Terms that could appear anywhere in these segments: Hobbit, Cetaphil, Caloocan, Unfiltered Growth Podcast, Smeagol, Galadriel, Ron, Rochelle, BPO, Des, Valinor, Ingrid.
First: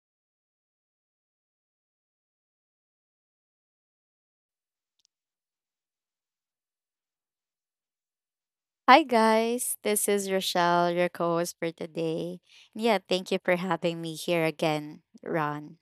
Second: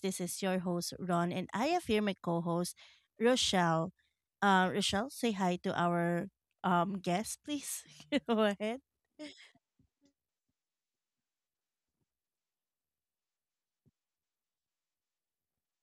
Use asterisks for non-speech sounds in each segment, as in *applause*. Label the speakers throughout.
Speaker 1: This is your host, Ron, and I have here my co host, Rochelle. Rochelle, say hi to our guest, please. *laughs* Go ahead.
Speaker 2: Hi guys, this is Rochelle, your co-host for today. Yeah, thank you for having me here again, Ron.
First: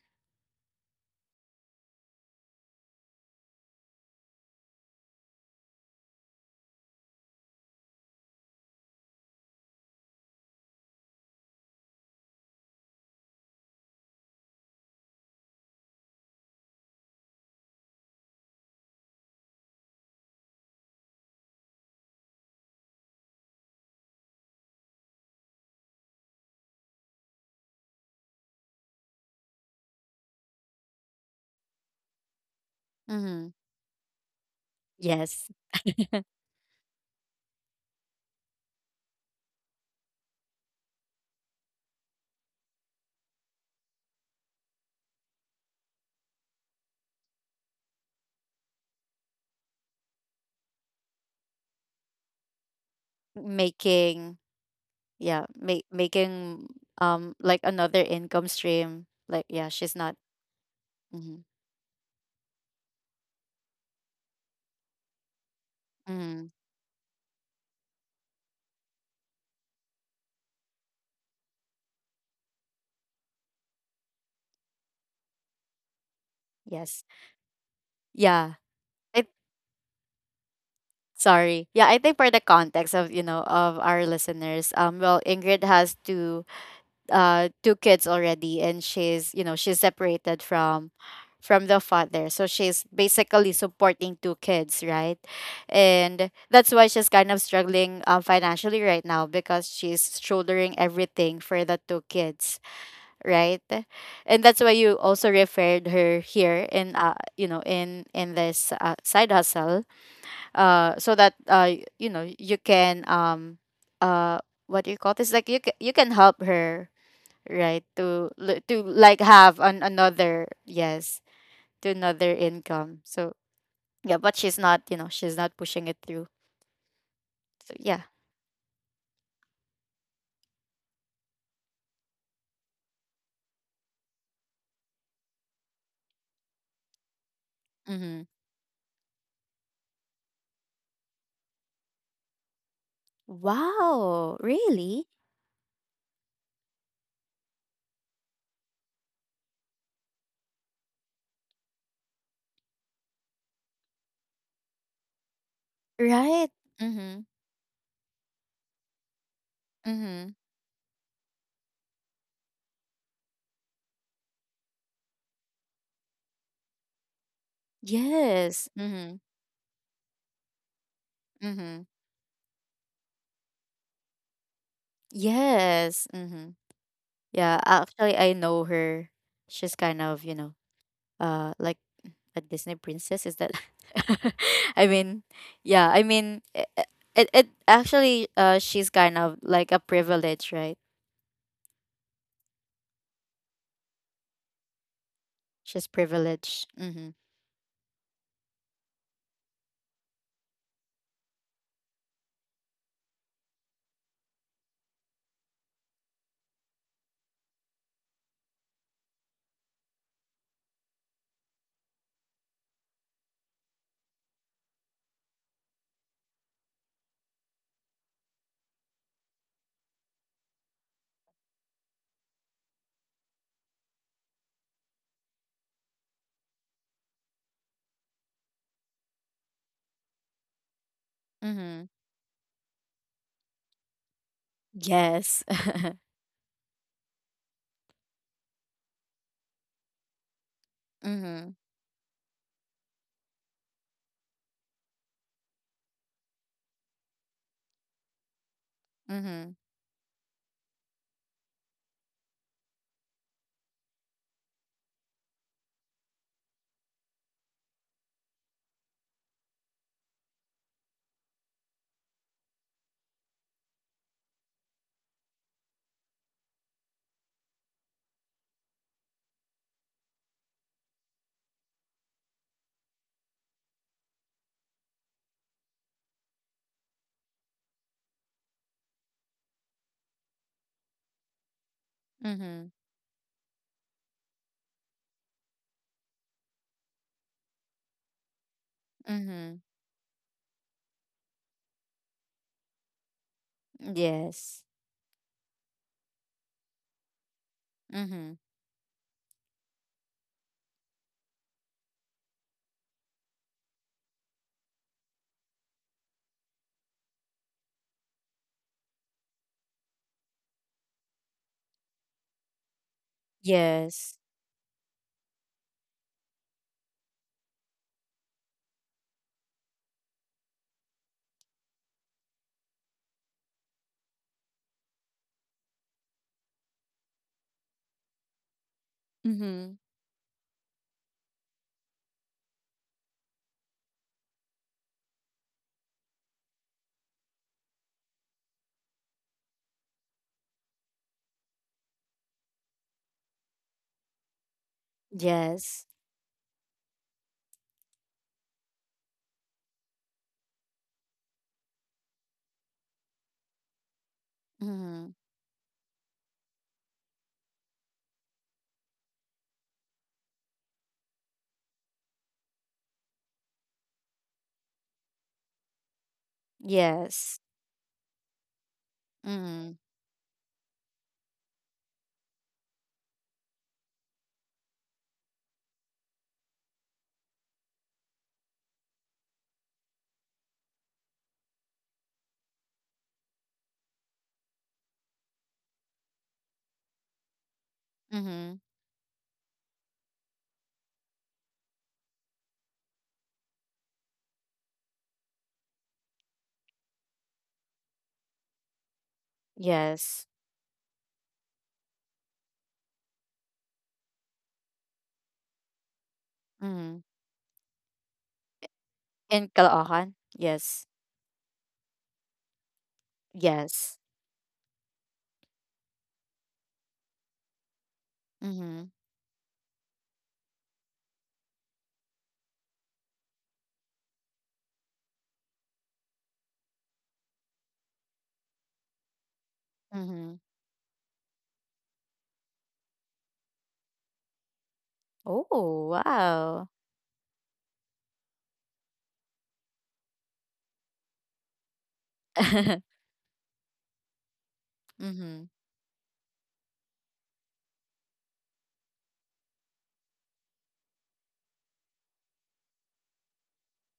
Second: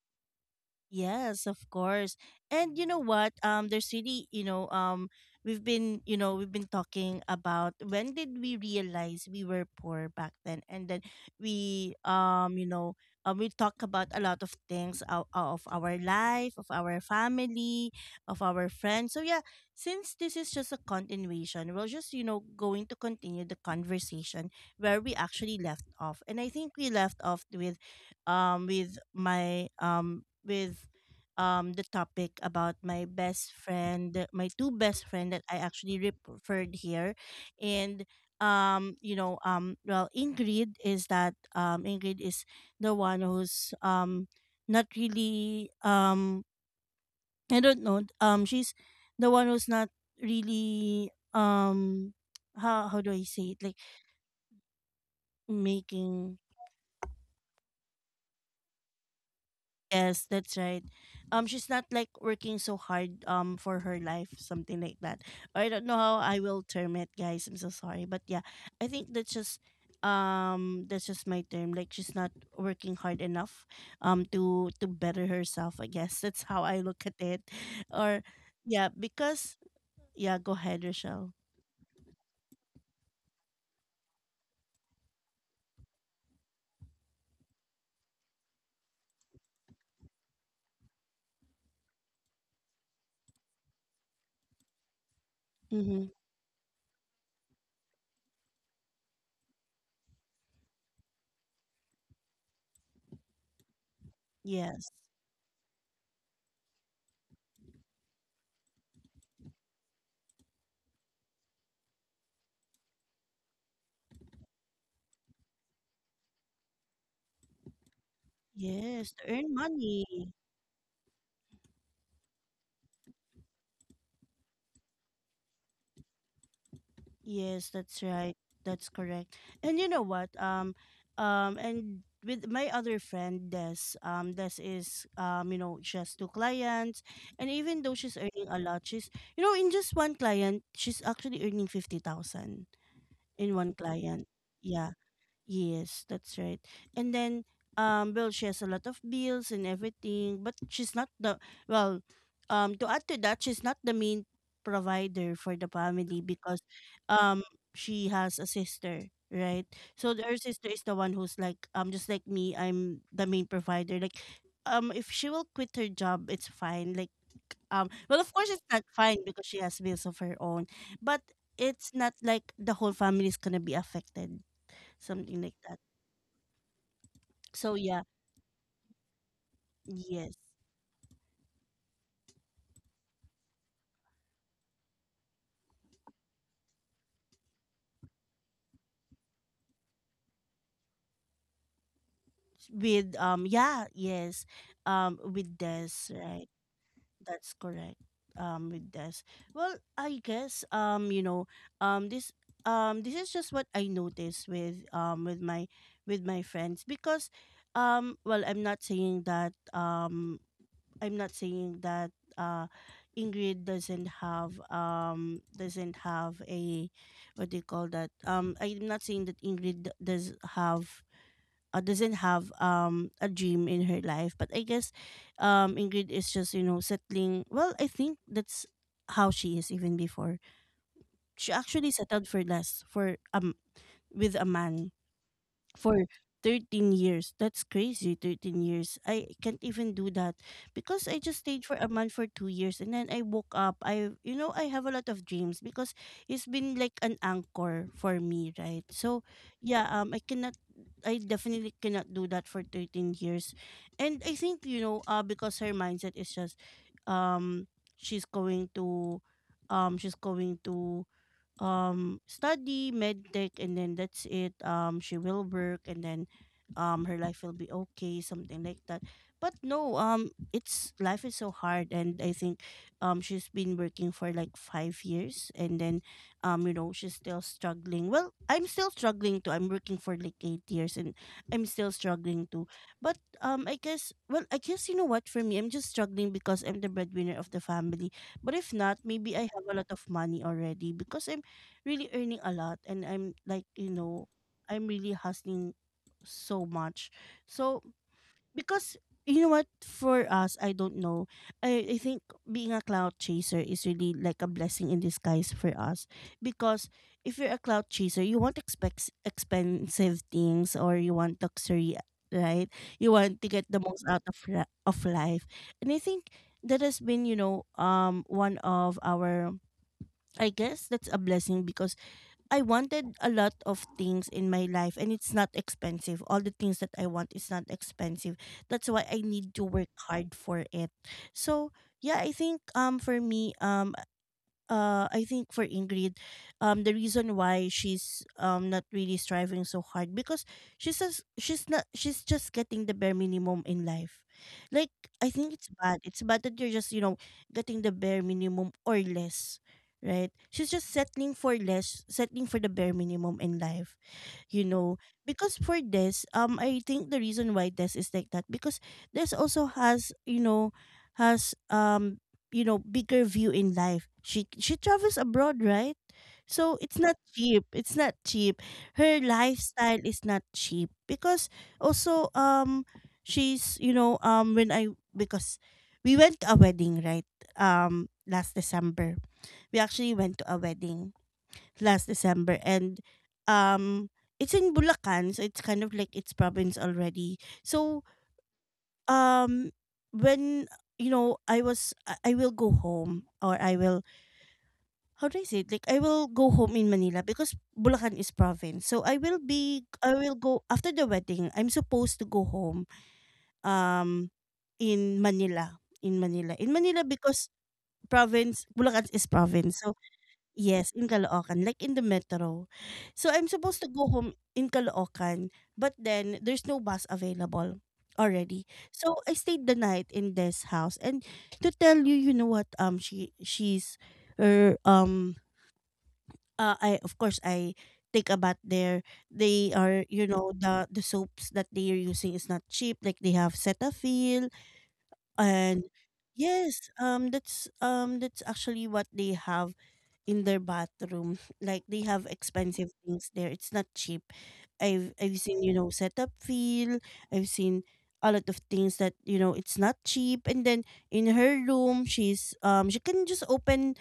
Speaker 1: Yes, of course. And you know what? There's really, we've been talking about when did we realize we were poor back then, and then we, um, you know, we talk about a lot of things of our life, of our family, of our friends. So yeah, since this is just a continuation, we're just going to continue the conversation where we actually left off, and I think we left off with my with the topic about my
Speaker 2: Mm-hmm.
Speaker 1: best friend, my two best friend that
Speaker 2: Yes,
Speaker 1: I actually
Speaker 2: *laughs*
Speaker 1: referred here, and Ingrid is the one who's not really I don't know she's the one who's not really how do I say it, like
Speaker 2: making, yeah, make
Speaker 1: making.
Speaker 2: making like another income stream. Like, yeah, she's not.
Speaker 1: Yes, that's right.
Speaker 2: Mm-hmm.
Speaker 1: She's not like working so hard for her life, something like that. I don't know how I
Speaker 2: Mm-hmm.
Speaker 1: will term it, guys. I'm so sorry, but yeah, I think that's just my term. Like she's not working hard enough to better herself. I guess *laughs* that's how I
Speaker 2: Yes,
Speaker 1: look at it. Or
Speaker 2: yeah.
Speaker 1: yeah,
Speaker 2: I
Speaker 1: because yeah, go ahead, Rochelle.
Speaker 2: sorry. Yeah, I think for the context of you know of our listeners, well, Ingrid has to two kids already, and she's you know she's separated from the father, so she's basically supporting two kids, right?
Speaker 1: Mm-hmm.
Speaker 2: And that's why she's kind of struggling, financially right now, because she's shouldering everything for the two kids, right? And that's why
Speaker 1: Yes,
Speaker 2: you also referred her here in you know in this side hustle, so that you can uh what do you call this, like, you you can help her, right, to to
Speaker 1: yes,
Speaker 2: like
Speaker 1: to earn
Speaker 2: have an
Speaker 1: money.
Speaker 2: another, yes, to another income, so yeah, but she's not pushing it through,
Speaker 1: Yes,
Speaker 2: so
Speaker 1: that's
Speaker 2: yeah.
Speaker 1: right. That's *laughs* correct. And you know what? And with my other friend Des, Des is, you know, she has two clients, and even though she's
Speaker 2: Mm-hmm.
Speaker 1: earning a lot, she's, you know, in just one client, she's actually earning 50,000 in one client.
Speaker 2: Wow,
Speaker 1: Yeah.
Speaker 2: really?
Speaker 1: Yes, that's right. And then well she has a lot of bills and everything, but she's not the well, to add to that, she's not the main provider for the family
Speaker 2: Right.
Speaker 1: because
Speaker 2: Mm-hmm.
Speaker 1: um she has a sister, right? So
Speaker 2: Mm-hmm.
Speaker 1: her sister is the one who's like, just like me, I'm the main provider. Like, if she will quit her job, it's fine. Like, well, of course it's
Speaker 2: Yes.
Speaker 1: not fine
Speaker 2: Mm-hmm.
Speaker 1: because she has bills of her own, but
Speaker 2: Mm-hmm.
Speaker 1: it's not like the whole family is gonna be affected, something like that.
Speaker 2: Yes. Mm-hmm. Yeah,
Speaker 1: So yeah,
Speaker 2: actually, I know her. She's kind of,
Speaker 1: yes,
Speaker 2: like a Disney princess. Is that? *laughs* I mean, yeah. I mean, it actually, she's kind of like a privilege, right?
Speaker 1: yes, with
Speaker 2: She's
Speaker 1: this, right?
Speaker 2: privileged. Mm-hmm.
Speaker 1: That's correct. With this, well, I guess, you know, um, this this is just what I noticed with with my friends because, well, I'm not saying that uh Ingrid doesn't have a what do you call that? I'm not saying that Ingrid doesn't have a dream in her life, but I guess Ingrid is just, you know, settling. Well, I think that's how she is even before. She
Speaker 2: Mm-hmm.
Speaker 1: actually settled for less for, with a man
Speaker 2: Yes. *laughs*
Speaker 1: for 13 years. That's crazy, 13 years. I can't even do that because I just
Speaker 2: Mm-hmm.
Speaker 1: stayed for a month for 2 years and then I woke up. I You know, I have a lot of dreams because it's been like an anchor for me, right? So,
Speaker 2: Mm-hmm.
Speaker 1: yeah, I definitely cannot do that for 13 years. And I think, you know, because her mindset is just, um she's going to she's going to, study medtech and then that's it. She will work and then her life will be okay, something like that. But no, it's life is so hard and I think she's been working for like 5 years and then, you know, she's still struggling. Well, I'm still struggling too. I'm working for like 8 years and I'm still struggling
Speaker 2: Mm-hmm.
Speaker 1: too. But I guess, well, I guess, you know what, for me, I'm just struggling because I'm the breadwinner of the family, but if not, maybe I
Speaker 2: Mm-hmm.
Speaker 1: have a lot of money already because I really earning a lot and I'm like, you know,
Speaker 2: Yes.
Speaker 1: I'm really hustling so much. So,
Speaker 2: Mm-hmm.
Speaker 1: because, you know what, for us, I don't know. I think being a cloud chaser is really like a blessing in disguise for us. Because if you're a cloud chaser, you want expect expensive things or you want luxury, right? You want to get the most
Speaker 2: Yes.
Speaker 1: out of life. And I think that has been, you know, one of our, I guess that's a blessing because I wanted a lot of things in my life and it's not expensive. All the things that I want is not expensive. That's why I need to
Speaker 2: Mm-hmm.
Speaker 1: work hard for it. So yeah, I think for me I think for Ingrid, the reason why she's not really striving so hard because she says she's not she's just getting the bare minimum in life. Like, I think it's
Speaker 2: Yes.
Speaker 1: bad. It's bad that you're just, you know, getting the bare minimum or less. Right? She's just settling for less, settling for the bare minimum in life, you know,
Speaker 2: Mm-hmm.
Speaker 1: because for this, I think the reason why this is like that, because this also has, you know, has you know, bigger view in life. She travels abroad, right? So it's not
Speaker 2: Yes.
Speaker 1: cheap, it's not cheap. Her
Speaker 2: Mm-hmm.
Speaker 1: lifestyle is not cheap because also, she's, you know, when I because we went to a wedding, right? Last December, we actually went to a wedding last December, and um it's in Bulacan, so it's kind of like its province already. So,
Speaker 2: Mm-hmm.
Speaker 1: um when, you know, I was I will go home, or I will, how do I say it? Like I will go home in Manila because Bulacan is province. So I
Speaker 2: Yes.
Speaker 1: will go after the wedding. I'm supposed to go home um in Manila. In Manila. In
Speaker 2: Mm-hmm.
Speaker 1: Manila because province, Bulacan is
Speaker 2: In
Speaker 1: province. So.
Speaker 2: Caloocan? Yes.
Speaker 1: Yes, in Caloocan, like in the metro. So I'm supposed to
Speaker 2: Yes.
Speaker 1: go home in Caloocan, but then there's no bus available already.
Speaker 2: Mm-hmm.
Speaker 1: So I stayed the night in this house. And to tell you, you know what? She she's her. I Of course I take a bath there. They are, you
Speaker 2: Mm-hmm.
Speaker 1: know, the soaps that they are using is not cheap. Like they have Cetaphil and
Speaker 2: Oh, wow.
Speaker 1: yes, that's actually what they have in their bathroom. Like they have expensive
Speaker 2: *laughs*
Speaker 1: things there. It's not cheap. I've
Speaker 2: Mhm,
Speaker 1: seen, you know, setup feel. I've seen a lot of things that, you know, it's not cheap. And then in her room, she can just open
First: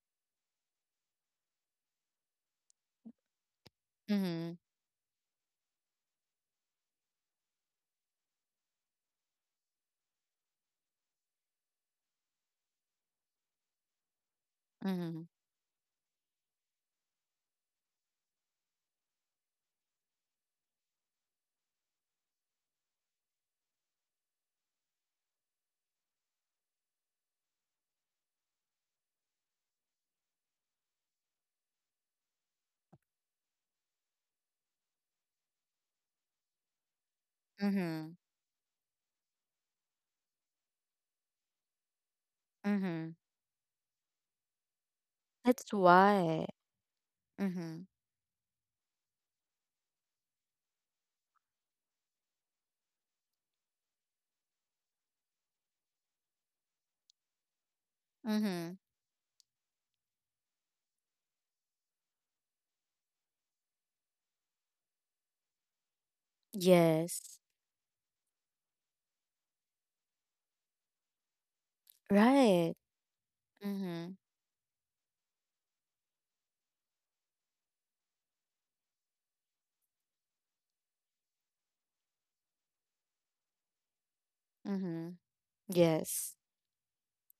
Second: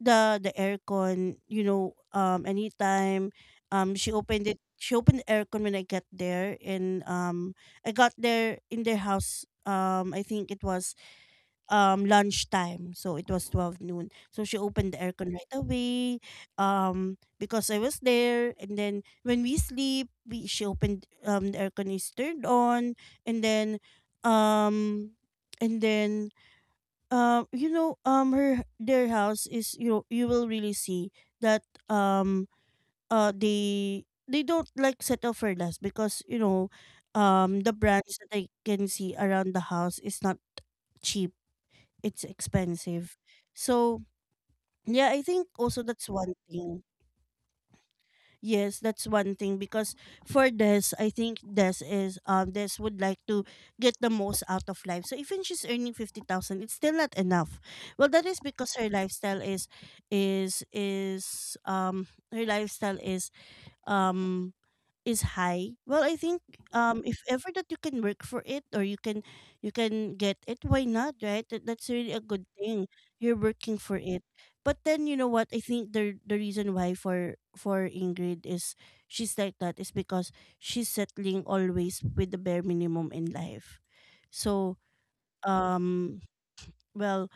Speaker 1: the aircon, you know, anytime.
Speaker 2: mhm,
Speaker 1: She opened the aircon when I got there, and I got there in their house I think it was lunchtime, so it was 12 noon, so she opened the
Speaker 2: mhm,
Speaker 1: aircon right away because I was there, and then when we sleep, we she opened, the aircon is turned on. And then, um and then you know, her their house is, you know, you will really see that, um uh they they don't like settle for less because, you know, the brands
Speaker 2: mhm,
Speaker 1: that I can see around the house is not cheap, it's
Speaker 2: mhm.
Speaker 1: expensive. So, yeah, I think
Speaker 2: That's
Speaker 1: also that's one
Speaker 2: why.
Speaker 1: thing.
Speaker 2: Mhm,
Speaker 1: Yes, that's one thing because for this, I think this is this would like to get the most out of life. So even she's earning 50,000, it's still not enough. Well, that is because
Speaker 2: mhm.
Speaker 1: her lifestyle is, her lifestyle is, um is high. Well, I think if
Speaker 2: Yes.
Speaker 1: ever that you can work for it, or you can, you can get it, why not, right? That's really a good
Speaker 2: Right.
Speaker 1: thing, you're working for
Speaker 2: Mhm,
Speaker 1: it. But then, you know what, I think the reason why for Ingrid is she's like that is because she's settling always with the bare minimum in life. So,
Speaker 2: mhm.
Speaker 1: um
Speaker 2: Yes.
Speaker 1: well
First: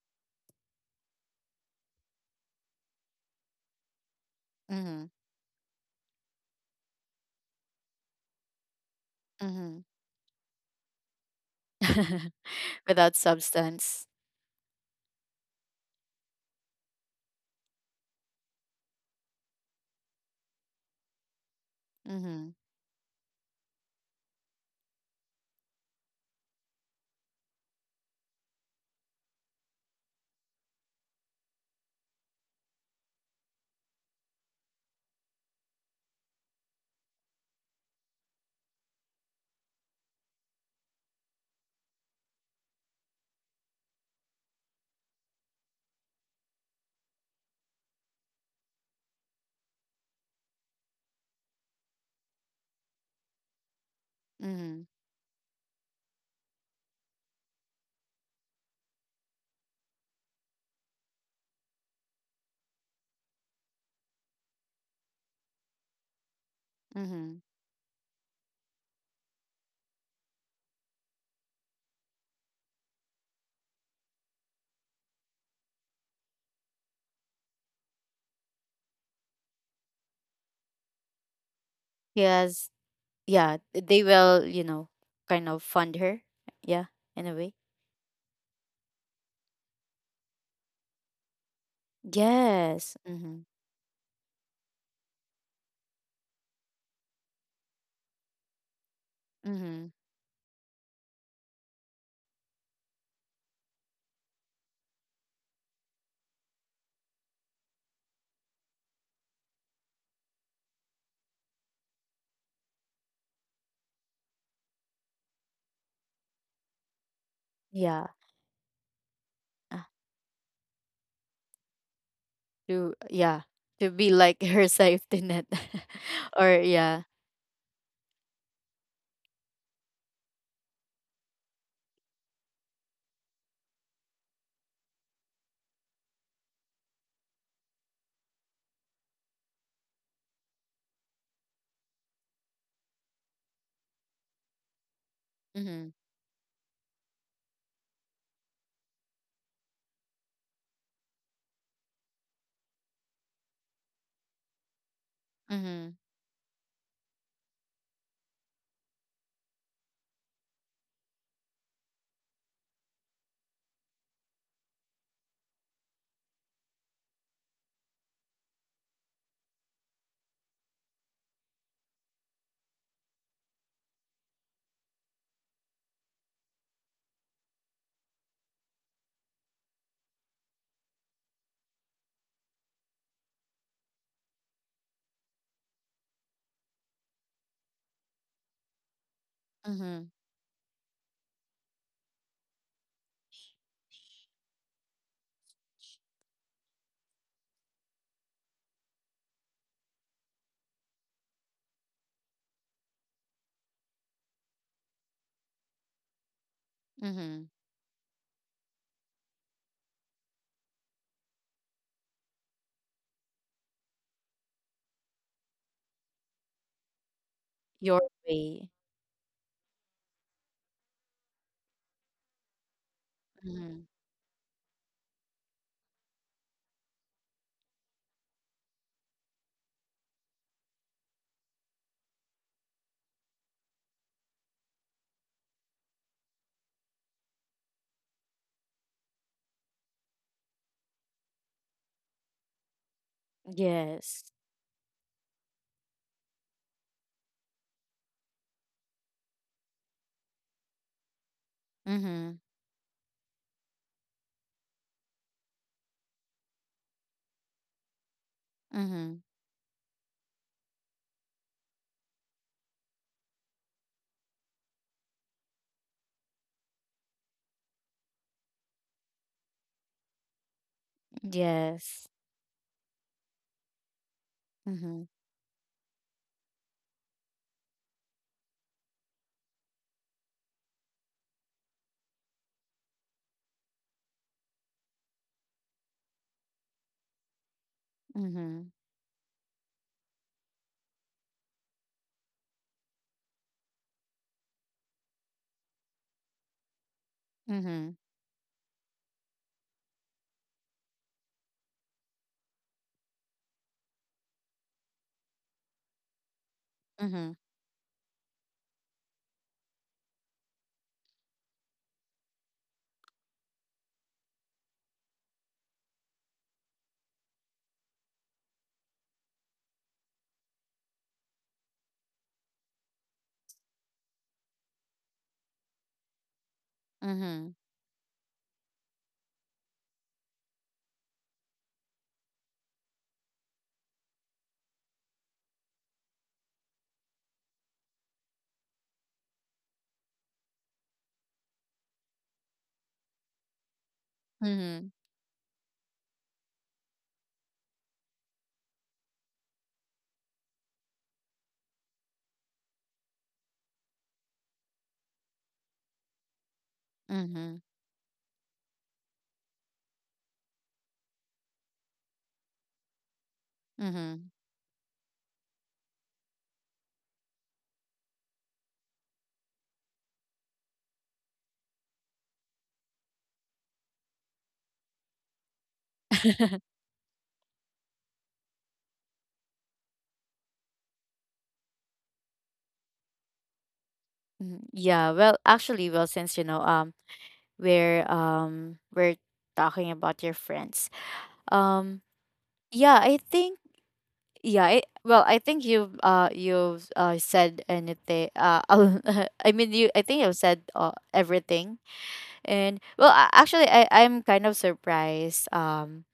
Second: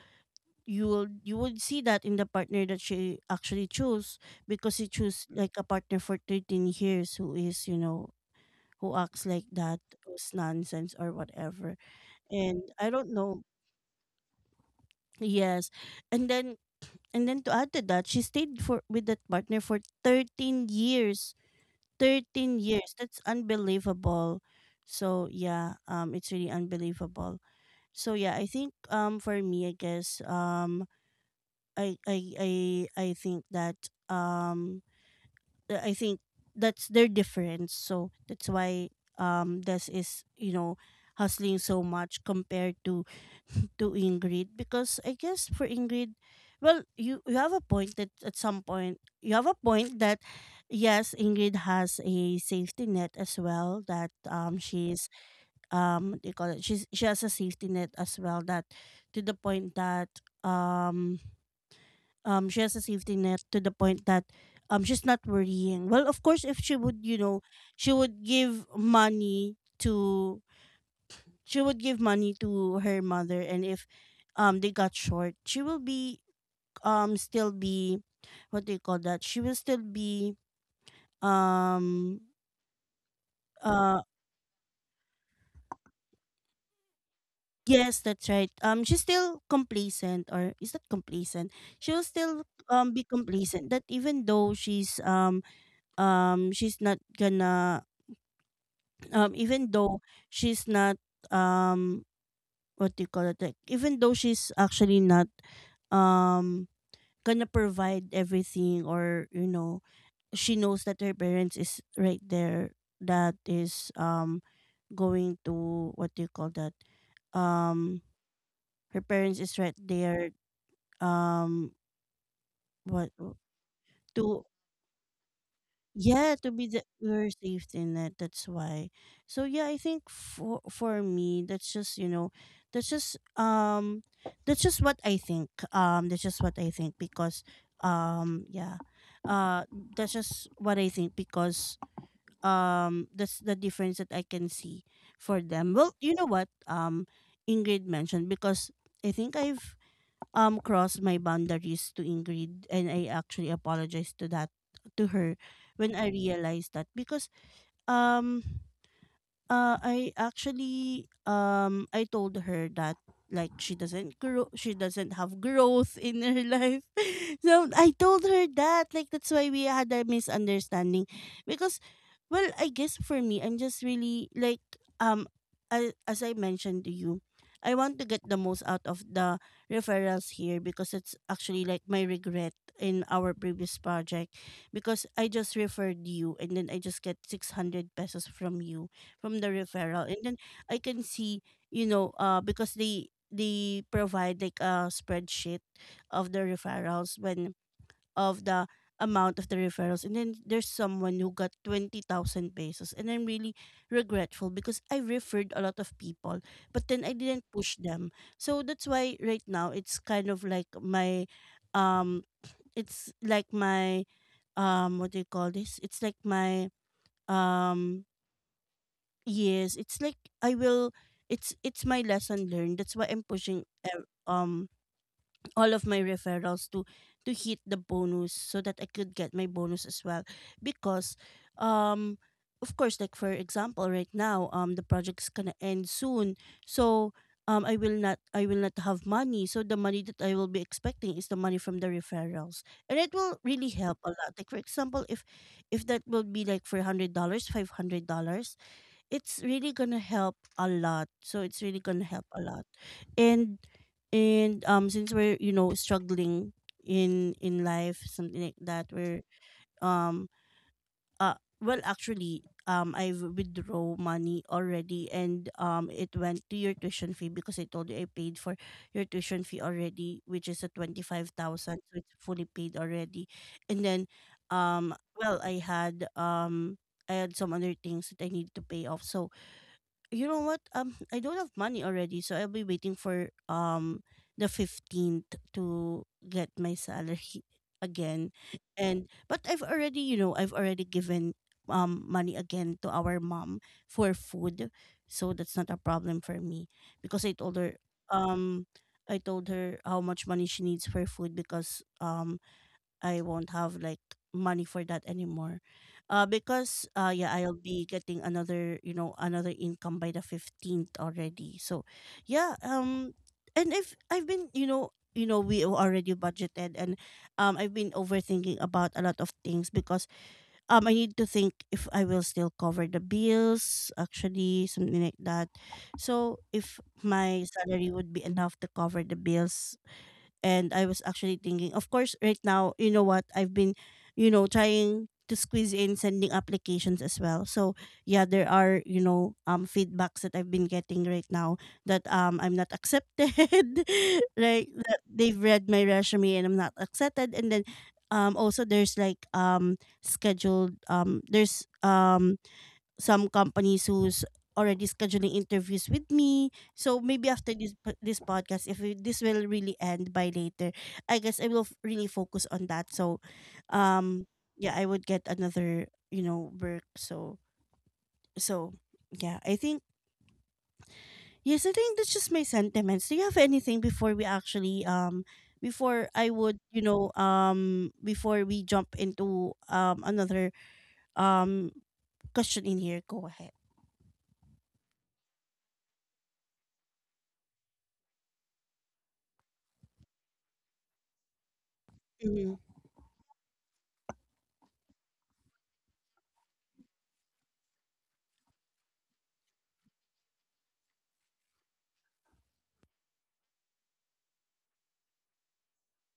Speaker 1: you will you would see that in the partner that she actually chose, because she
Speaker 2: Mhm,
Speaker 1: chose like a partner for 13 years who is, you know, who acts like that,
Speaker 2: mhm.
Speaker 1: who's nonsense or whatever.
Speaker 2: *laughs*
Speaker 1: And I don't
Speaker 2: Without
Speaker 1: know.
Speaker 2: substance.
Speaker 1: Yes. And then, to add to that, she stayed for with that partner for 13 years.
Speaker 2: Mhm,
Speaker 1: 13 years. That's unbelievable. So yeah, it's really unbelievable. So yeah, I think for me I guess I I I I think that, um I think that's their difference. So that's why Des is, you know, hustling so much compared to *laughs* to Ingrid. Because I guess for Ingrid, well, you have a point, that at some point you have a point that yes, Ingrid has a safety net as well, that
Speaker 2: mhm,
Speaker 1: she's, what do you call it, she has a safety net as well, that to the point that um she has a safety net to the point that she's not worrying. Well, of course, if she would, you know,
Speaker 2: mhm.
Speaker 1: she would give money to she would give money to her mother, and if they got short, she will be still be, what do you call that, she will still be um
Speaker 2: Yes. Yeah.
Speaker 1: uh
Speaker 2: They will, kind of fund her. Yeah, in a way.
Speaker 1: yes, that's right. She's still complacent, or is that complacent? She will still
Speaker 2: Yes.
Speaker 1: be
Speaker 2: Mhm,
Speaker 1: complacent, that even though she's not gonna, even
Speaker 2: mhm.
Speaker 1: though she's not um what do you call it, like even though she's actually not um gonna provide everything, or you know, she knows that her parents is right there, that is going to, what do you call that, um
Speaker 2: Yeah.
Speaker 1: her parents is right
Speaker 2: Uh-huh.
Speaker 1: there. Um
Speaker 2: To,
Speaker 1: what
Speaker 2: yeah, to be
Speaker 1: to
Speaker 2: like, *laughs* her safety net.
Speaker 1: Yeah,
Speaker 2: *laughs*
Speaker 1: to
Speaker 2: Or
Speaker 1: be the
Speaker 2: yeah.
Speaker 1: your safety net. That's why. So yeah, I think for me, that's just, you know, that's just um, that's just what I think. That's just what I think because um, yeah, uh, that's just what I think because that's the difference that I can see for them.
Speaker 2: Mm-hmm.
Speaker 1: Well, you know what, Ingrid mentioned, because I think I've crossed my boundaries to Ingrid, and I actually apologized to that, to her,
Speaker 2: Mm-hmm.
Speaker 1: when I realized that. Because um I actually I told her that, like, she doesn't grow, she doesn't have growth in her life. *laughs* So I told her that, like, that's why we had a misunderstanding. Because, well, I guess for me, I'm just really like, um as, I mentioned to you, I want to get the most out of the referrals here, because it's actually like my regret in our previous project. Because I just referred you, and then I just get 600 pesos from you from the referral.
Speaker 2: Mm-hmm.
Speaker 1: And then I can see, you know, because they provide like a spreadsheet of the referrals, when of the amount of the referrals, and then there's someone who got 20,000 pesos, and I'm really regretful because I referred a lot of people but then I didn't
Speaker 2: Mm-hmm.
Speaker 1: push them. So that's why right now it's kind of like my um it's like my what do you call this, it's like my
Speaker 2: Your
Speaker 1: um
Speaker 2: way.
Speaker 1: yes, it's like I will it's my lesson learned. That's why I'm pushing
Speaker 2: Mm-hmm.
Speaker 1: all of my referrals to hit the bonus, so that I could get my bonus as well. Because um of course, like for example right now, the project's going to end soon. So I will not, I will not have money. So the money that I will be expecting is the money from the referrals. And it will really help a
Speaker 2: Yes.
Speaker 1: lot. Like for example, if that will be like for $100, $500, it's really gonna help a lot. So it's really gonna help a
Speaker 2: Mm-hmm.
Speaker 1: lot. And since we're, you know, struggling in life, something like that. We're
Speaker 2: Mm-hmm.
Speaker 1: um uh well, actually I've withdraw money already, and it went to your tuition fee, because I told you I paid for your tuition fee already, which is a 25,000, so
Speaker 2: Yes.
Speaker 1: it's fully paid already. And then
Speaker 2: Mm-hmm.
Speaker 1: well, I had some other things that I need to pay off. So, you know what? I don't have money already, so I'll be waiting for the 15th to get my salary *laughs* again.
Speaker 2: Mm-hmm.
Speaker 1: And but I've already, you know, I've already given money again to our mom for food, so that's not a problem for me, because I told her,
Speaker 2: Mm-hmm.
Speaker 1: um I told her how much money she needs for food. Because I won't have like money for that anymore. Because yeah,
Speaker 2: Mm-hmm.
Speaker 1: I'll be getting another, you know, another income by the 15th already. So yeah, and if I've been, you know, we already budgeted. And I've been overthinking about a lot of things, because I need to think if I will still cover the bills, actually, something like that. So, if my
Speaker 2: Mm-hmm.
Speaker 1: salary would be enough to cover the bills. And I was actually thinking, of course, right now, you know what, I've been, you know, trying to squeeze in sending applications as well. So yeah, there are, you know, feedbacks that I've been getting right now, that I'm not accepted. *laughs* Right.
Speaker 2: Mm-hmm.
Speaker 1: That they've read my resume and I'm not accepted. And then also there's like scheduled, there's some companies who's already scheduling interviews with me. So maybe after
Speaker 2: Mm-hmm.
Speaker 1: this this podcast, if this will really end by later, I guess I will really focus on that. So, um,
Speaker 2: Mm-hmm.
Speaker 1: yeah, I would get another, you know, work. So, so yeah, I think, yes, I think that's just my sentiments. Do you have anything before we actually before I would,
Speaker 2: *laughs*
Speaker 1: you know, before we jump into another um question in here? Go ahead.
Speaker 2: Yeah, well, actually, since we're talking about your friends. Um
Speaker 1: Mhm.
Speaker 2: yeah, I think, yeah, I, well, I think you've said anything, *laughs* I mean, you I think you've said, everything. And, well, actually, I'm kind of surprised.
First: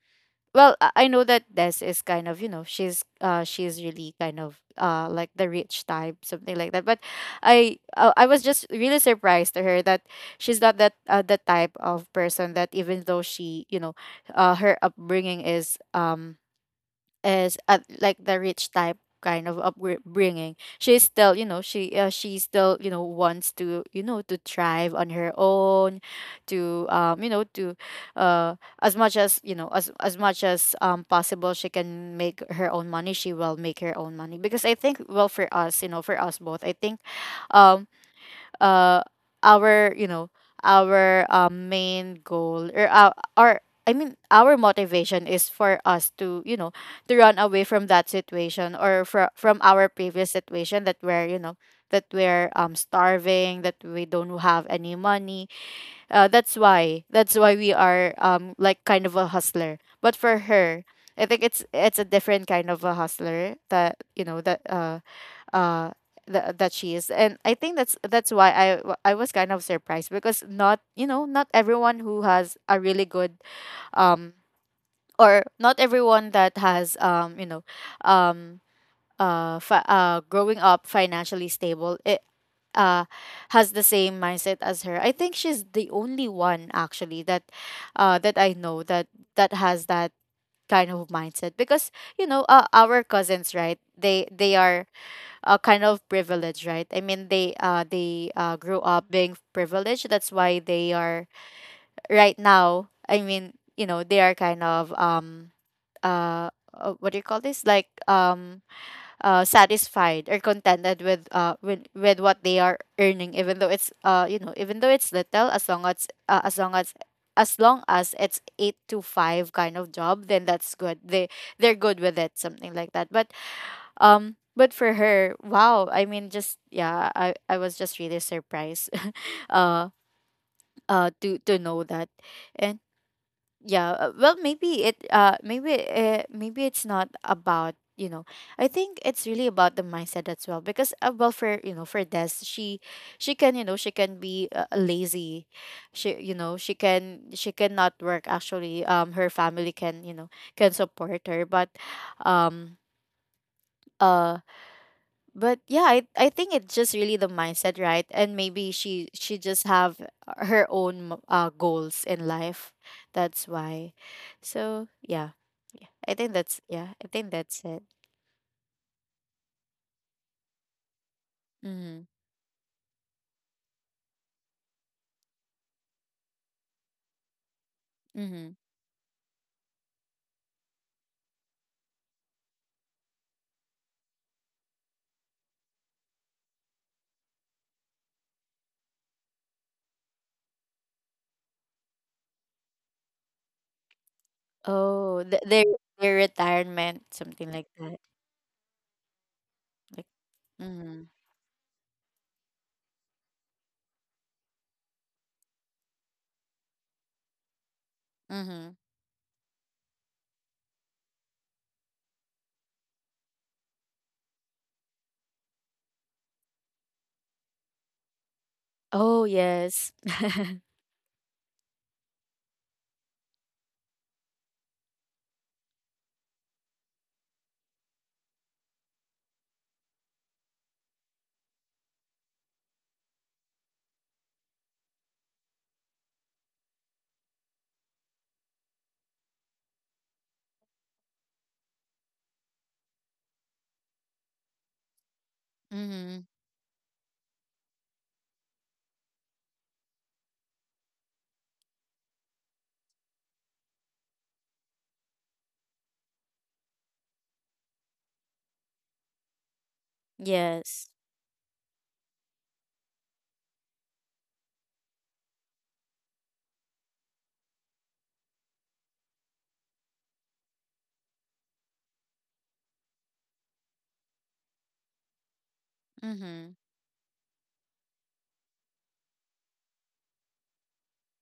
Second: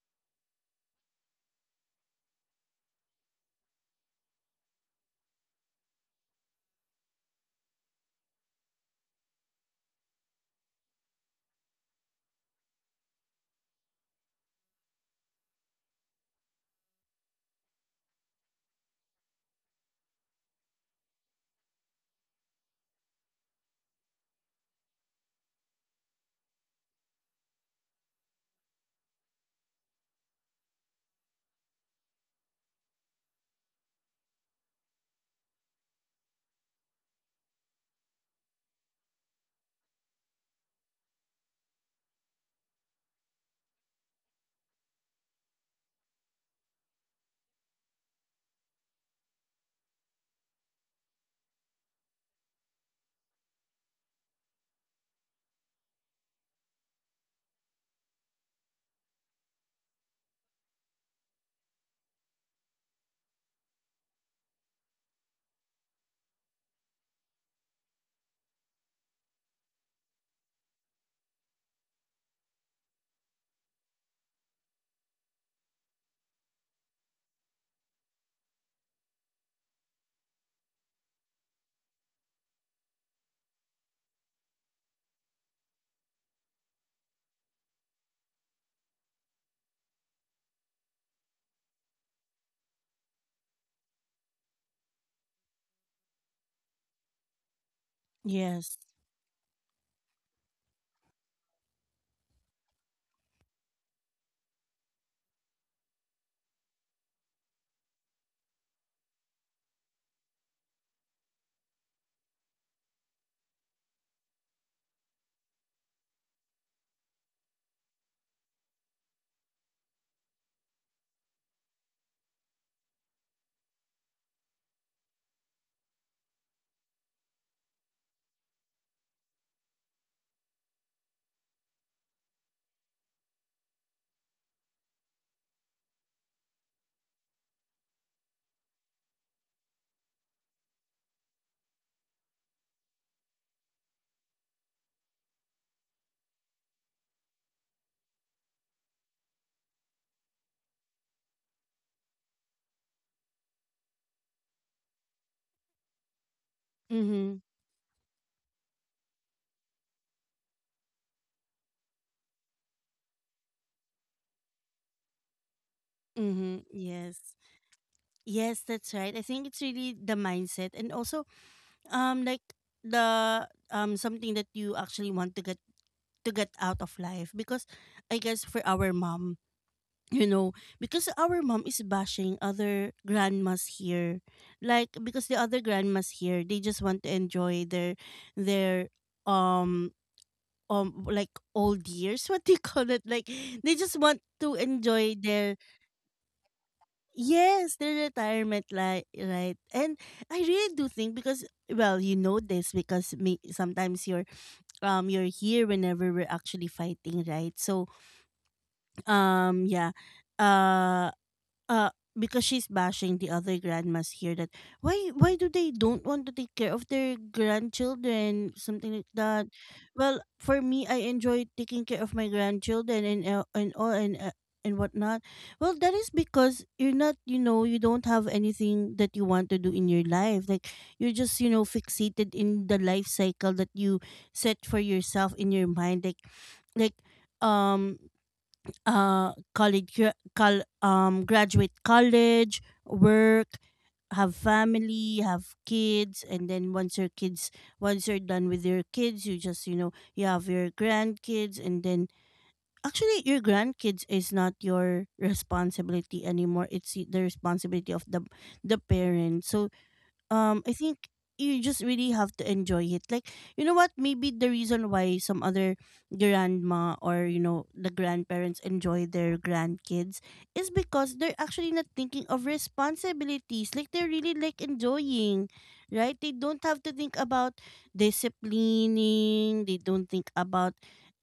Speaker 2: Well, I know that Des is kind of, you know, she's really kind of, like the rich type, something like that, but I, I was just really surprised to her that she's not that, the type of person that, even though she, you know, her upbringing is, as like the rich type kind of upbringing, she still, you know, wants to, you know to thrive on her own, to as much as, you know, as much as, possible, she can make her own money, she will make her own money. Because I think, well, for us, you know, for us both, I think, um uh our, you know, our main goal, or our, I mean, our motivation, is for us to, you know, to run away from that situation, or from our previous situation that we're, you know, that we're starving, that we don't have any money, that's why, that's why we are, like kind of a hustler. But for her, I think it's a different kind of a hustler that, you know, that uh that she is. And I think that's why I was kind of surprised, because not you know not everyone who has a really good, um or not everyone that has, you know, um growing up financially stable, it, uh has the same mindset as her. I think she's the only one actually that that I know that, that has that kind of mindset. Because, you know, our cousins, right, they are, kind of privilege, right? I mean, they
Speaker 1: Yes.
Speaker 2: grew up being privileged. That's why they are right now. I mean, you know, they are kind of, what do you call this? Like, satisfied or contented with, with what they are earning, even though it's, you know, even though it's little, as long as, as long as long as it's eight to five kind of job, then that's good. They, they're good with it, something like that. But, but for her, wow. I mean, just yeah, I was just really surprised, *laughs* uh, to know that, and yeah, well, maybe it's not about, you know. I think it's really about the mindset as well, because well, for, you know, for Des, she can, you know, she can be, lazy, she, you know, she can, she cannot work actually. Her family can, you know, can support her, um uh but yeah, I think it's just really the
Speaker 1: Mm-hmm.
Speaker 2: mindset, right? And maybe she just have her own, goals in life, that's why. So yeah, yeah, I think
Speaker 1: Mm-hmm.
Speaker 2: that's, yeah, I
Speaker 1: Yes.
Speaker 2: think that's it.
Speaker 1: Yes, that's right. I think it's really the mindset, and also
Speaker 2: Mm-hmm.
Speaker 1: like the something that you actually want to get, out of life. Because I guess
Speaker 2: Mm-hmm.
Speaker 1: for our mom, you know, because our mom is bashing other grandmas here. Like, because the other grandmas here, they just want to enjoy their their um like old years, *laughs* what do you call it, like, they just want to enjoy
Speaker 2: Oh,
Speaker 1: their,
Speaker 2: their retirement, something like
Speaker 1: yes,
Speaker 2: that.
Speaker 1: the retirement li right. And
Speaker 2: Like.
Speaker 1: I really do
Speaker 2: Mm-hmm.
Speaker 1: think, because well, you know this, because me sometimes you're here whenever we're actually fighting, right? So
Speaker 2: Mm-hmm.
Speaker 1: yeah. Uh uh because she's bashing the other grandmas here, that why do they don't want to take care of their grandchildren, something like
Speaker 2: Oh,
Speaker 1: that.
Speaker 2: yes. *laughs*
Speaker 1: Well, for me, I enjoy taking care of my grandchildren and all, and whatnot. Well, that is because you're not, you know, you don't have anything that you want to do in your life. Like, you're just, you know, fixated in the life cycle that you set for yourself in your mind, like, like um college graduate, college, work, have family, have
Speaker 2: Mm-hmm.
Speaker 1: kids, and then once your kids, once you're done with your kids, you just, you know, you have your grandkids, and then actually your grandkids is not your responsibility anymore. It's the responsibility of the parent. So I
Speaker 2: Yes.
Speaker 1: think you just really have to enjoy it. Like, you know what? Maybe the reason why some other grandma, or you know, the grandparents, enjoy their grandkids, is because they're actually not thinking of responsibilities. Like, they're really like enjoying, right? They
Speaker 2: Mm-hmm.
Speaker 1: don't have to think about disciplining. They don't think about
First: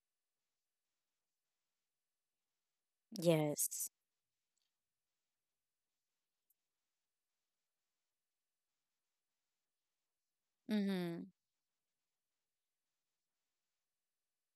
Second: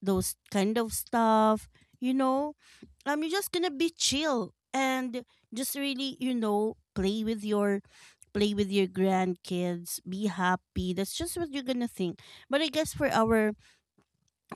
Speaker 1: those kind of stuff. You know, you're just gonna
Speaker 2: Yes.
Speaker 1: be chill, and just really, you know, play with your, play with your grandkids, be happy. That's
Speaker 2: Mm-hmm.
Speaker 1: just what you're gonna think. But I guess for our,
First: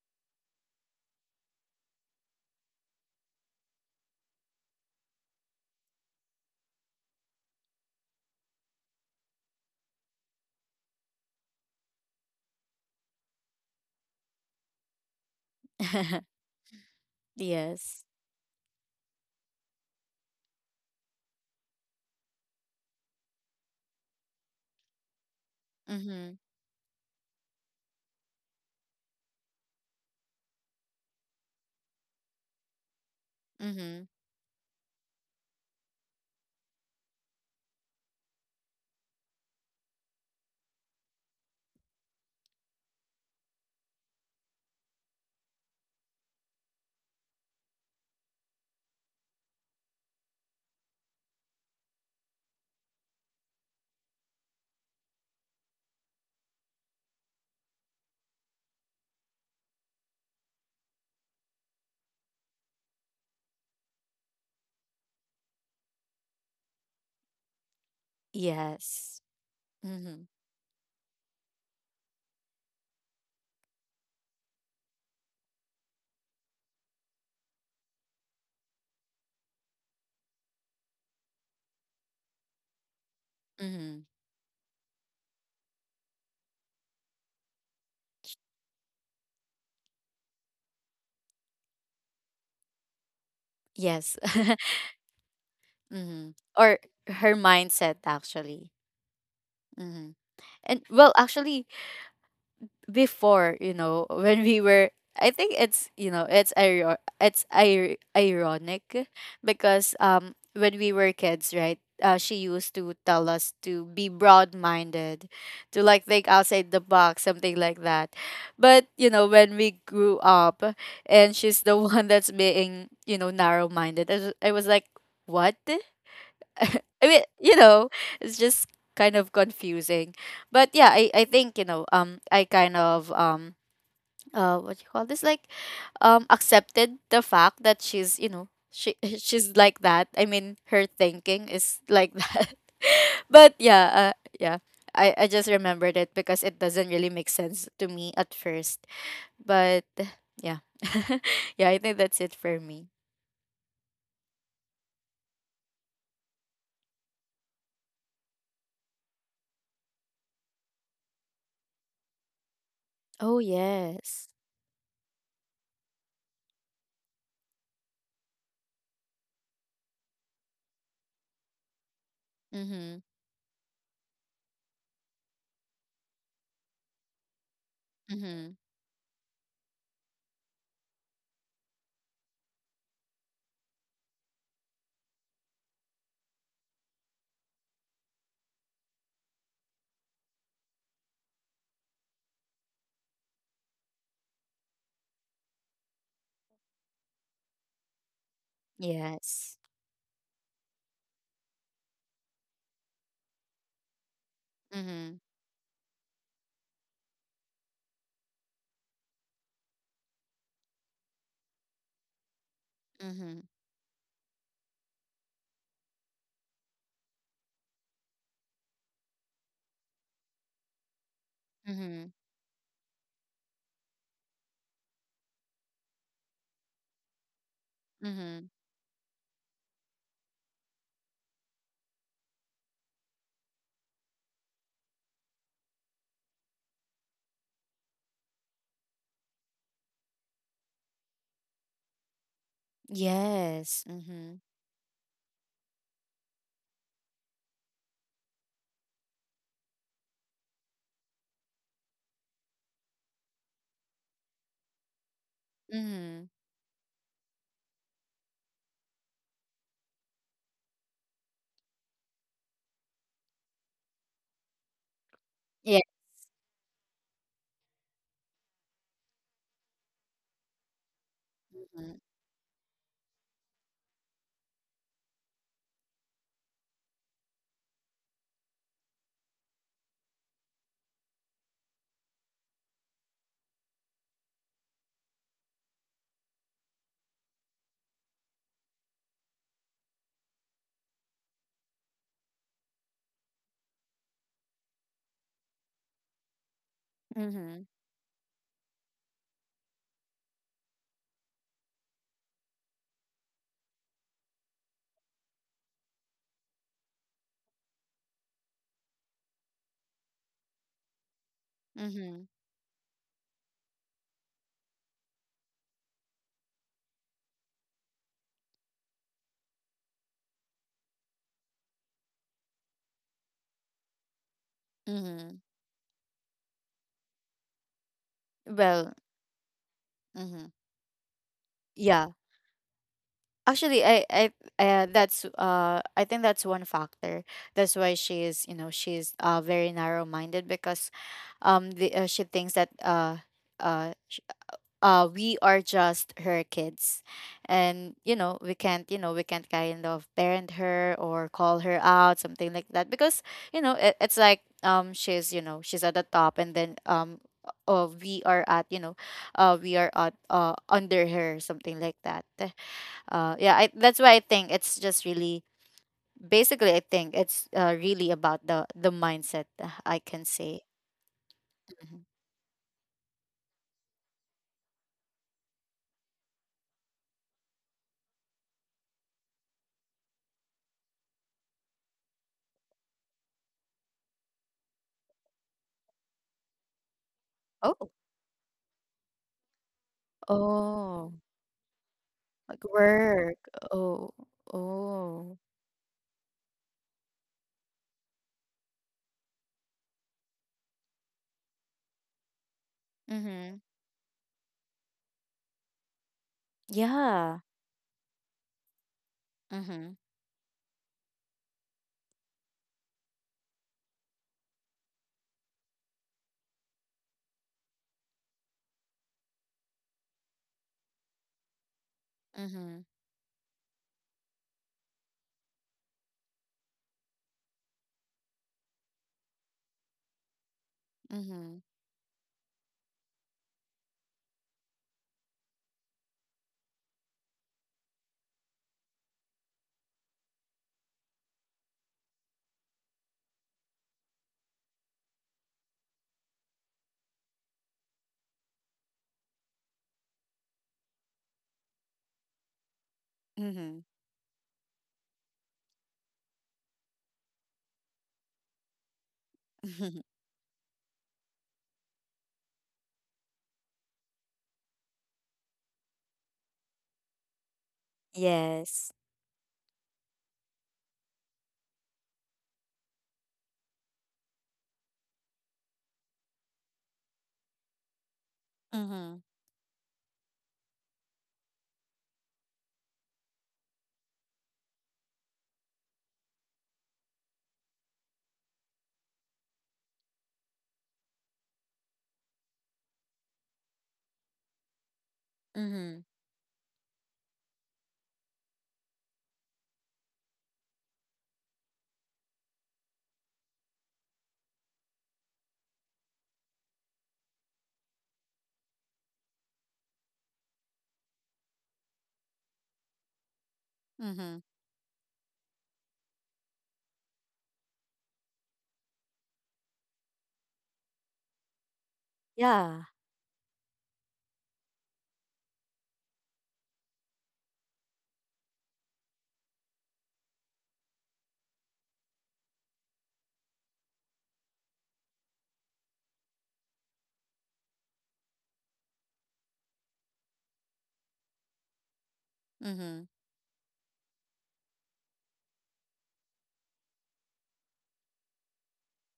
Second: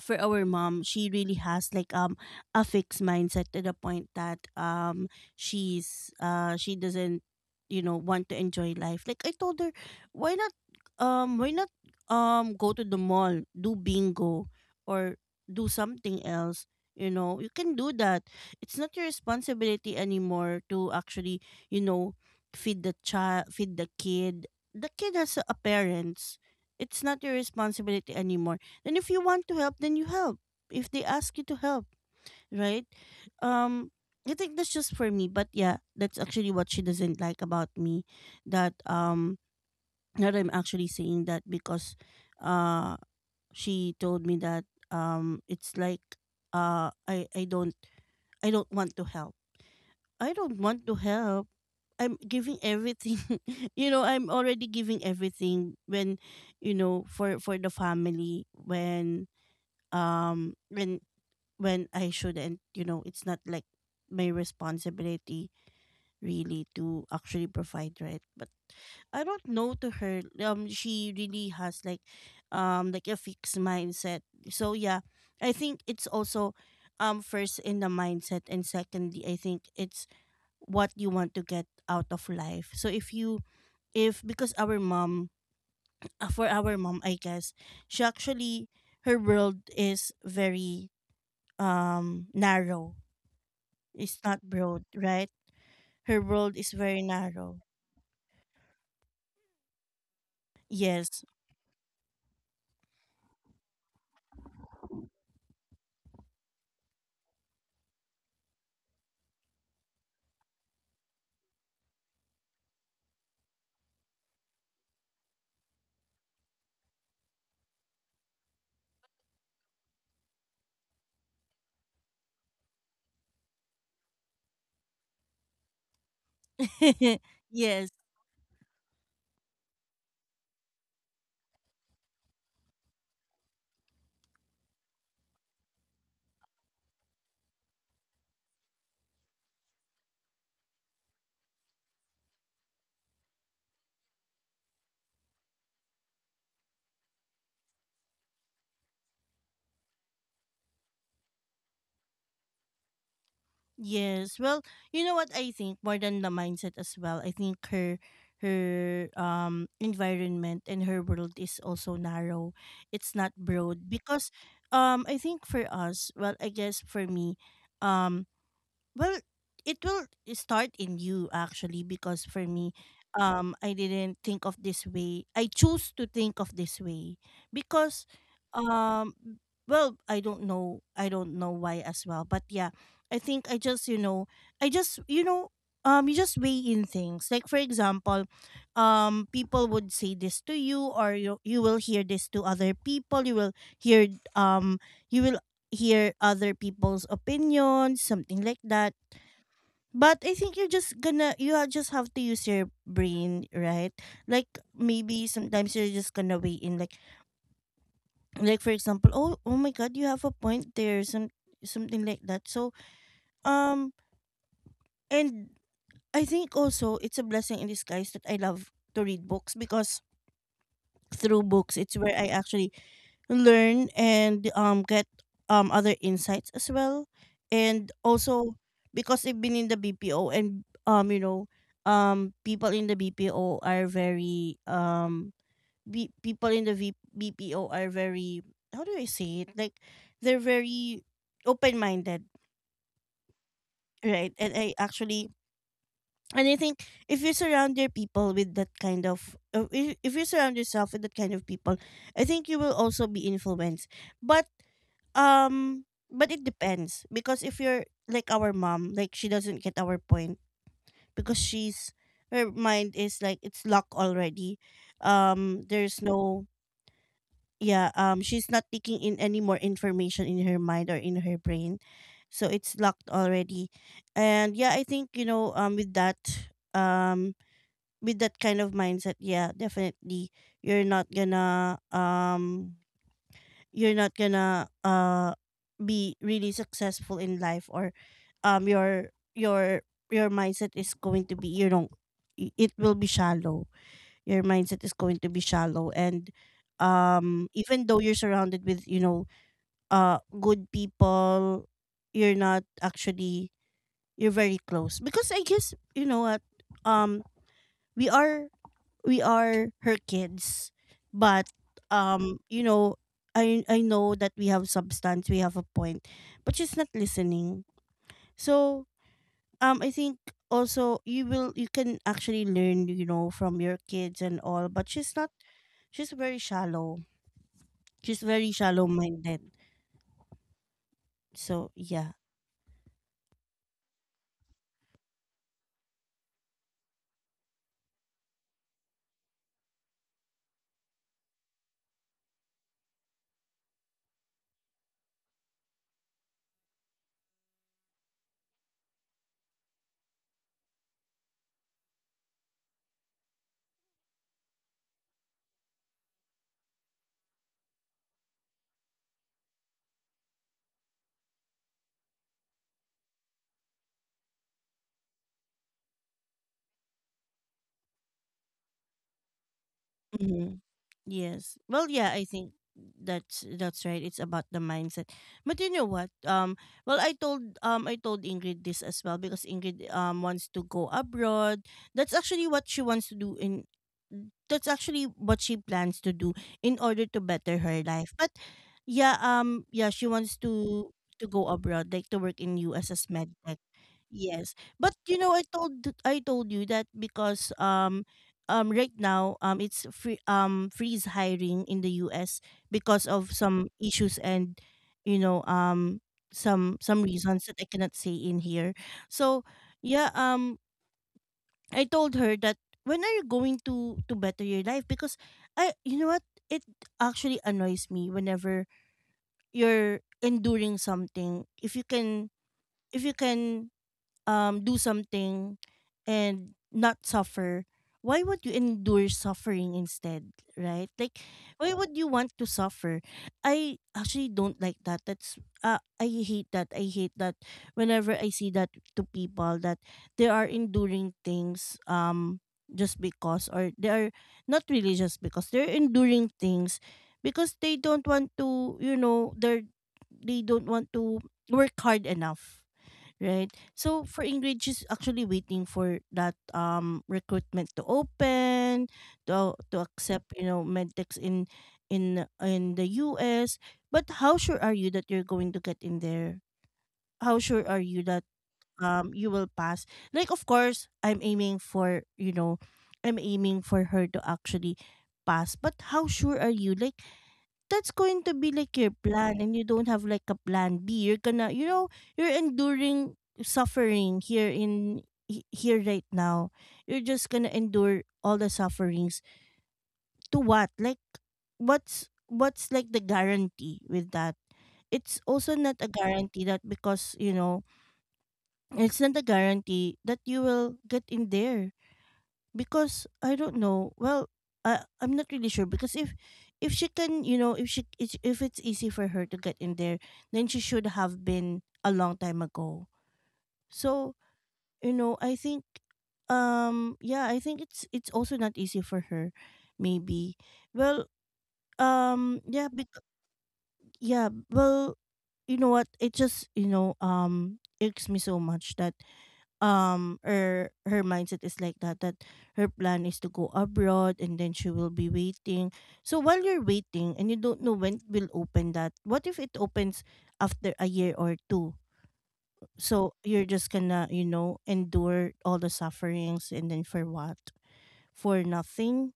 Speaker 1: for our mom, she really has like a fixed mindset, to the point that she's she doesn't, you know, want to enjoy life. Like, I told her, why not why not go to the mall, do bingo, or do something
Speaker 2: *laughs*
Speaker 1: else. You know, you can do
Speaker 2: Yes.
Speaker 1: that. It's not your responsibility anymore to actually, you know, feed the child, feed the kid. The kid has a
Speaker 2: Mm-hmm.
Speaker 1: parents. It's not your responsibility anymore, and if you want to help, then you help. If they ask you to help, right? Um,
Speaker 2: Mm-hmm.
Speaker 1: I think that's just for me. But yeah, that's actually what she doesn't like about me. That now that I'm actually saying that, because uh, she told me that it's like I don't, I don't want to help. I don't want to help. I'm giving everything. *laughs* You know, I'm already giving everything, when, you know, for the family, when um when when I shouldn't, you know. It's not like my responsibility really, to actually provide, right? But
Speaker 2: Yes.
Speaker 1: I don't know, to her,
Speaker 2: Mm-hmm.
Speaker 1: she really has like a fixed mindset. So yeah, I think it's also first in the mindset, and secondly I think it's what you want to get out of life. So if you,
Speaker 2: Mm-hmm.
Speaker 1: if because our mom, for our mom I guess, she actually, her world is very narrow.
Speaker 2: Yes.
Speaker 1: It's not
Speaker 2: *laughs*
Speaker 1: broad, right? Her
Speaker 2: Mm-hmm.
Speaker 1: world is
Speaker 2: Or
Speaker 1: very
Speaker 2: her
Speaker 1: narrow.
Speaker 2: mindset, actually. Mm-hmm. And, well,
Speaker 1: Yes.
Speaker 2: actually, before, you know, when we were— I think it's, you know, it's ir- ironic, because when we were kids, right? She used to tell us to be broad-minded, to like think outside the box, something like that. But, you know, when we grew up, and she's the *laughs* one that's being, you know, narrow-minded, I was like, "What?" I
Speaker 1: *laughs*
Speaker 2: mean, you
Speaker 1: Yes.
Speaker 2: know, it's just kind of confusing. But yeah, I think, you know, I kind of, what you call this, like, accepted the fact that she's, you know, she *laughs* she's like that. I mean, her thinking is like that. *laughs* But yeah, yeah, I just remembered it because it doesn't really make sense to me at first. But yeah, *laughs* yeah, I think that's it for me.
Speaker 1: Yes. Well, you know what, I think more than the mindset as well, I think her, her environment and her world is also narrow. It's not
Speaker 2: Oh,
Speaker 1: broad
Speaker 2: yes.
Speaker 1: because I think for us, well, I guess for me, um Well, it will start in you actually because for me,
Speaker 2: Mhm,
Speaker 1: I didn't think of this way. I choose to think of this way because,
Speaker 2: mhm.
Speaker 1: um, well, I don't know why as well. But yeah, I think I just you know, I just you know, you just weigh in things. Like for example, people would say this to you, or you will hear this to other people. Hear um, you will hear other people's opinions, something like that.
Speaker 2: Yes.
Speaker 1: But I think you're just gonna just have to use your brain, right? Like
Speaker 2: Mhm,
Speaker 1: maybe sometimes you're just gonna weigh in like for example, oh my god, you have a point there, something like that. So
Speaker 2: mhm,
Speaker 1: um and I think also it's a blessing in disguise that I love to read books because through books it's
Speaker 2: mhm,
Speaker 1: where I actually learn and get other insights as well and
Speaker 2: mhm.
Speaker 1: also because I've been in the BPO and people in the BPO are very people in the BPO are very how do I say it, like they're very open minded,
Speaker 2: Yes.
Speaker 1: right?
Speaker 2: Mhm,
Speaker 1: And I actually and I think if you surround your people with that kind of if you surround yourself with that kind of people, I think you will also be influenced. But Um, but
Speaker 2: mhm.
Speaker 1: it depends because if you're like our mom, like she doesn't get our point because she's her mind is like it's locked already. Um,
Speaker 2: Yeah.
Speaker 1: there's no yeah. She's not taking in any more information in her mind or in her brain,
Speaker 2: Mhm,
Speaker 1: so it's locked already. And yeah, I think um with that kind of mindset, yeah, definitely you're not gonna be really successful in life, or um your your your mindset is going to be it will be shallow. Your mindset is going to be shallow, and
Speaker 2: mhm,
Speaker 1: even though you're surrounded with good people, you're not actually you're very close because I guess you know what, um we are we are her kids. But um you know I know that we have substance, we have a point, but she's not listening. So I think also you will you can actually learn, you know, from your kids and all, but she's not,
Speaker 2: mhm.
Speaker 1: she's very shallow, she's very shallow
Speaker 2: Well,
Speaker 1: minded.
Speaker 2: mhm.
Speaker 1: So
Speaker 2: Yeah.
Speaker 1: yeah.
Speaker 2: Actually, I, that's, I think that's one factor. That's why she is, you know, she's, very narrow-minded, because, the, she thinks that, uh, we are just her kids, and, you know, we can't, you know, we can't kind of parent her or call her out, something like that, because, you know, it, it's like, she's, you know, she's at the top, and then we are at, you know, we are at under her, something like that, yeah, I, that's why I think it's just really, basically, I think it's, really about the mindset, I can
Speaker 1: Mhm.
Speaker 2: say.
Speaker 1: Yes. Well,
Speaker 2: Mhm.
Speaker 1: yeah, I think that's right. It's about the mindset. But you know what? I told Ingrid this as well because Ingrid wants to go abroad. That's actually what she wants to do in that's actually what she plans to do in order to better her
Speaker 2: Oh.
Speaker 1: life. But yeah, she wants
Speaker 2: Oh.
Speaker 1: to go abroad, like to work in
Speaker 2: Like.
Speaker 1: US as med
Speaker 2: Work.
Speaker 1: tech.
Speaker 2: Oh,
Speaker 1: Yes. But you know,
Speaker 2: oh.
Speaker 1: I told you that because right now it's freeze hiring in the US because of
Speaker 2: Mm-hmm.
Speaker 1: some issues, and you know some
Speaker 2: Yeah.
Speaker 1: reasons that I cannot say in here. So
Speaker 2: Mm-hmm.
Speaker 1: yeah, I told her that, when are you going to better your life? Because I, you know what, it actually annoys me whenever you're enduring something. If you can
Speaker 2: Mm-hmm.
Speaker 1: if you can do something and not suffer, why would you endure suffering instead, right? Like
Speaker 2: Mm-hmm.
Speaker 1: why would you want to suffer? I actually don't like that. That's I hate that, I hate that whenever I see that, to people that they are enduring things, just because or they are not really just because they're enduring things because they don't want to, you know, they're they don't want to work hard enough, right?
Speaker 2: Mm-hmm.
Speaker 1: So for Ingrid, she's actually waiting for that recruitment to open, to
Speaker 2: *laughs*
Speaker 1: accept, you know, medtechs in the U.S. But how sure are you that you're going to get in there? How sure are you that
Speaker 2: Yes.
Speaker 1: you will pass? Like, of course, I'm aiming for, you know, I'm aiming for her to actually pass. But how sure are you? Like that's going to be like your
Speaker 2: Mm-hmm.
Speaker 1: plan and you don't have like a plan B. You're gonna, you know, you're enduring suffering here right now. You're just gonna endure all the sufferings. To what? Like what's like the guarantee with that? It's also not a
Speaker 2: Mm-hmm.
Speaker 1: guarantee that, because, you know, it's not a guarantee that you will get in there because I don't know. Well, I'm not really sure because if she can, you know, if it's easy for her to get in there, then she should have been a long time ago. So
Speaker 2: Mm-hmm.
Speaker 1: you know, I think yeah, I think it's also not easy for her, maybe. Well, um yeah,
Speaker 2: Yeah.
Speaker 1: bec- yeah, well, you know what? It just, you know, irks me so much that her her mindset is like that, that her plan is to go abroad and then she will be waiting. So while you're waiting and you don't know when it will open, that what if it opens after a year or two?
Speaker 2: Mm-hmm.
Speaker 1: So you're just gonna, you know, endure all the sufferings, and then for what? For nothing.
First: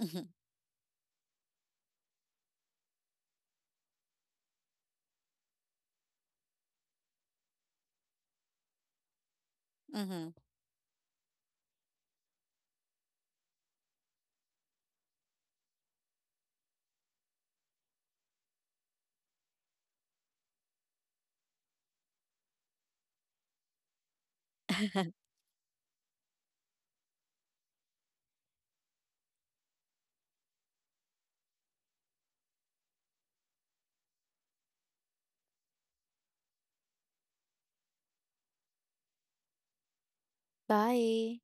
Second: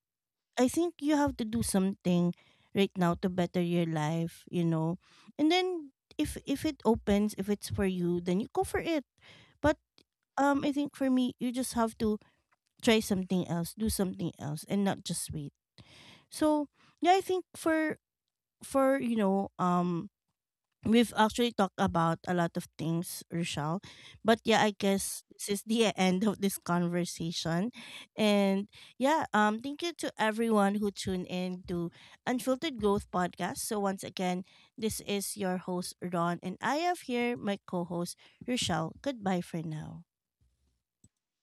Speaker 2: Mm-hmm.
Speaker 1: I think you have to do something right now to better your life, you know. And then if it opens, if it's for you, then you go for it. But
Speaker 2: Mm-hmm.
Speaker 1: I think for me you just have to try something else, do something else, and not just wait. So yeah, I think for you know, we've actually talked about a lot of things, Rochelle. But yeah, I guess this is the *laughs* end of this conversation. And yeah, thank you to everyone who tuned in to Unfiltered Growth Podcast. So once again, this is your host Ron, and I have here my co-host Rochelle. Goodbye for now.
Speaker 2: *laughs* Bye.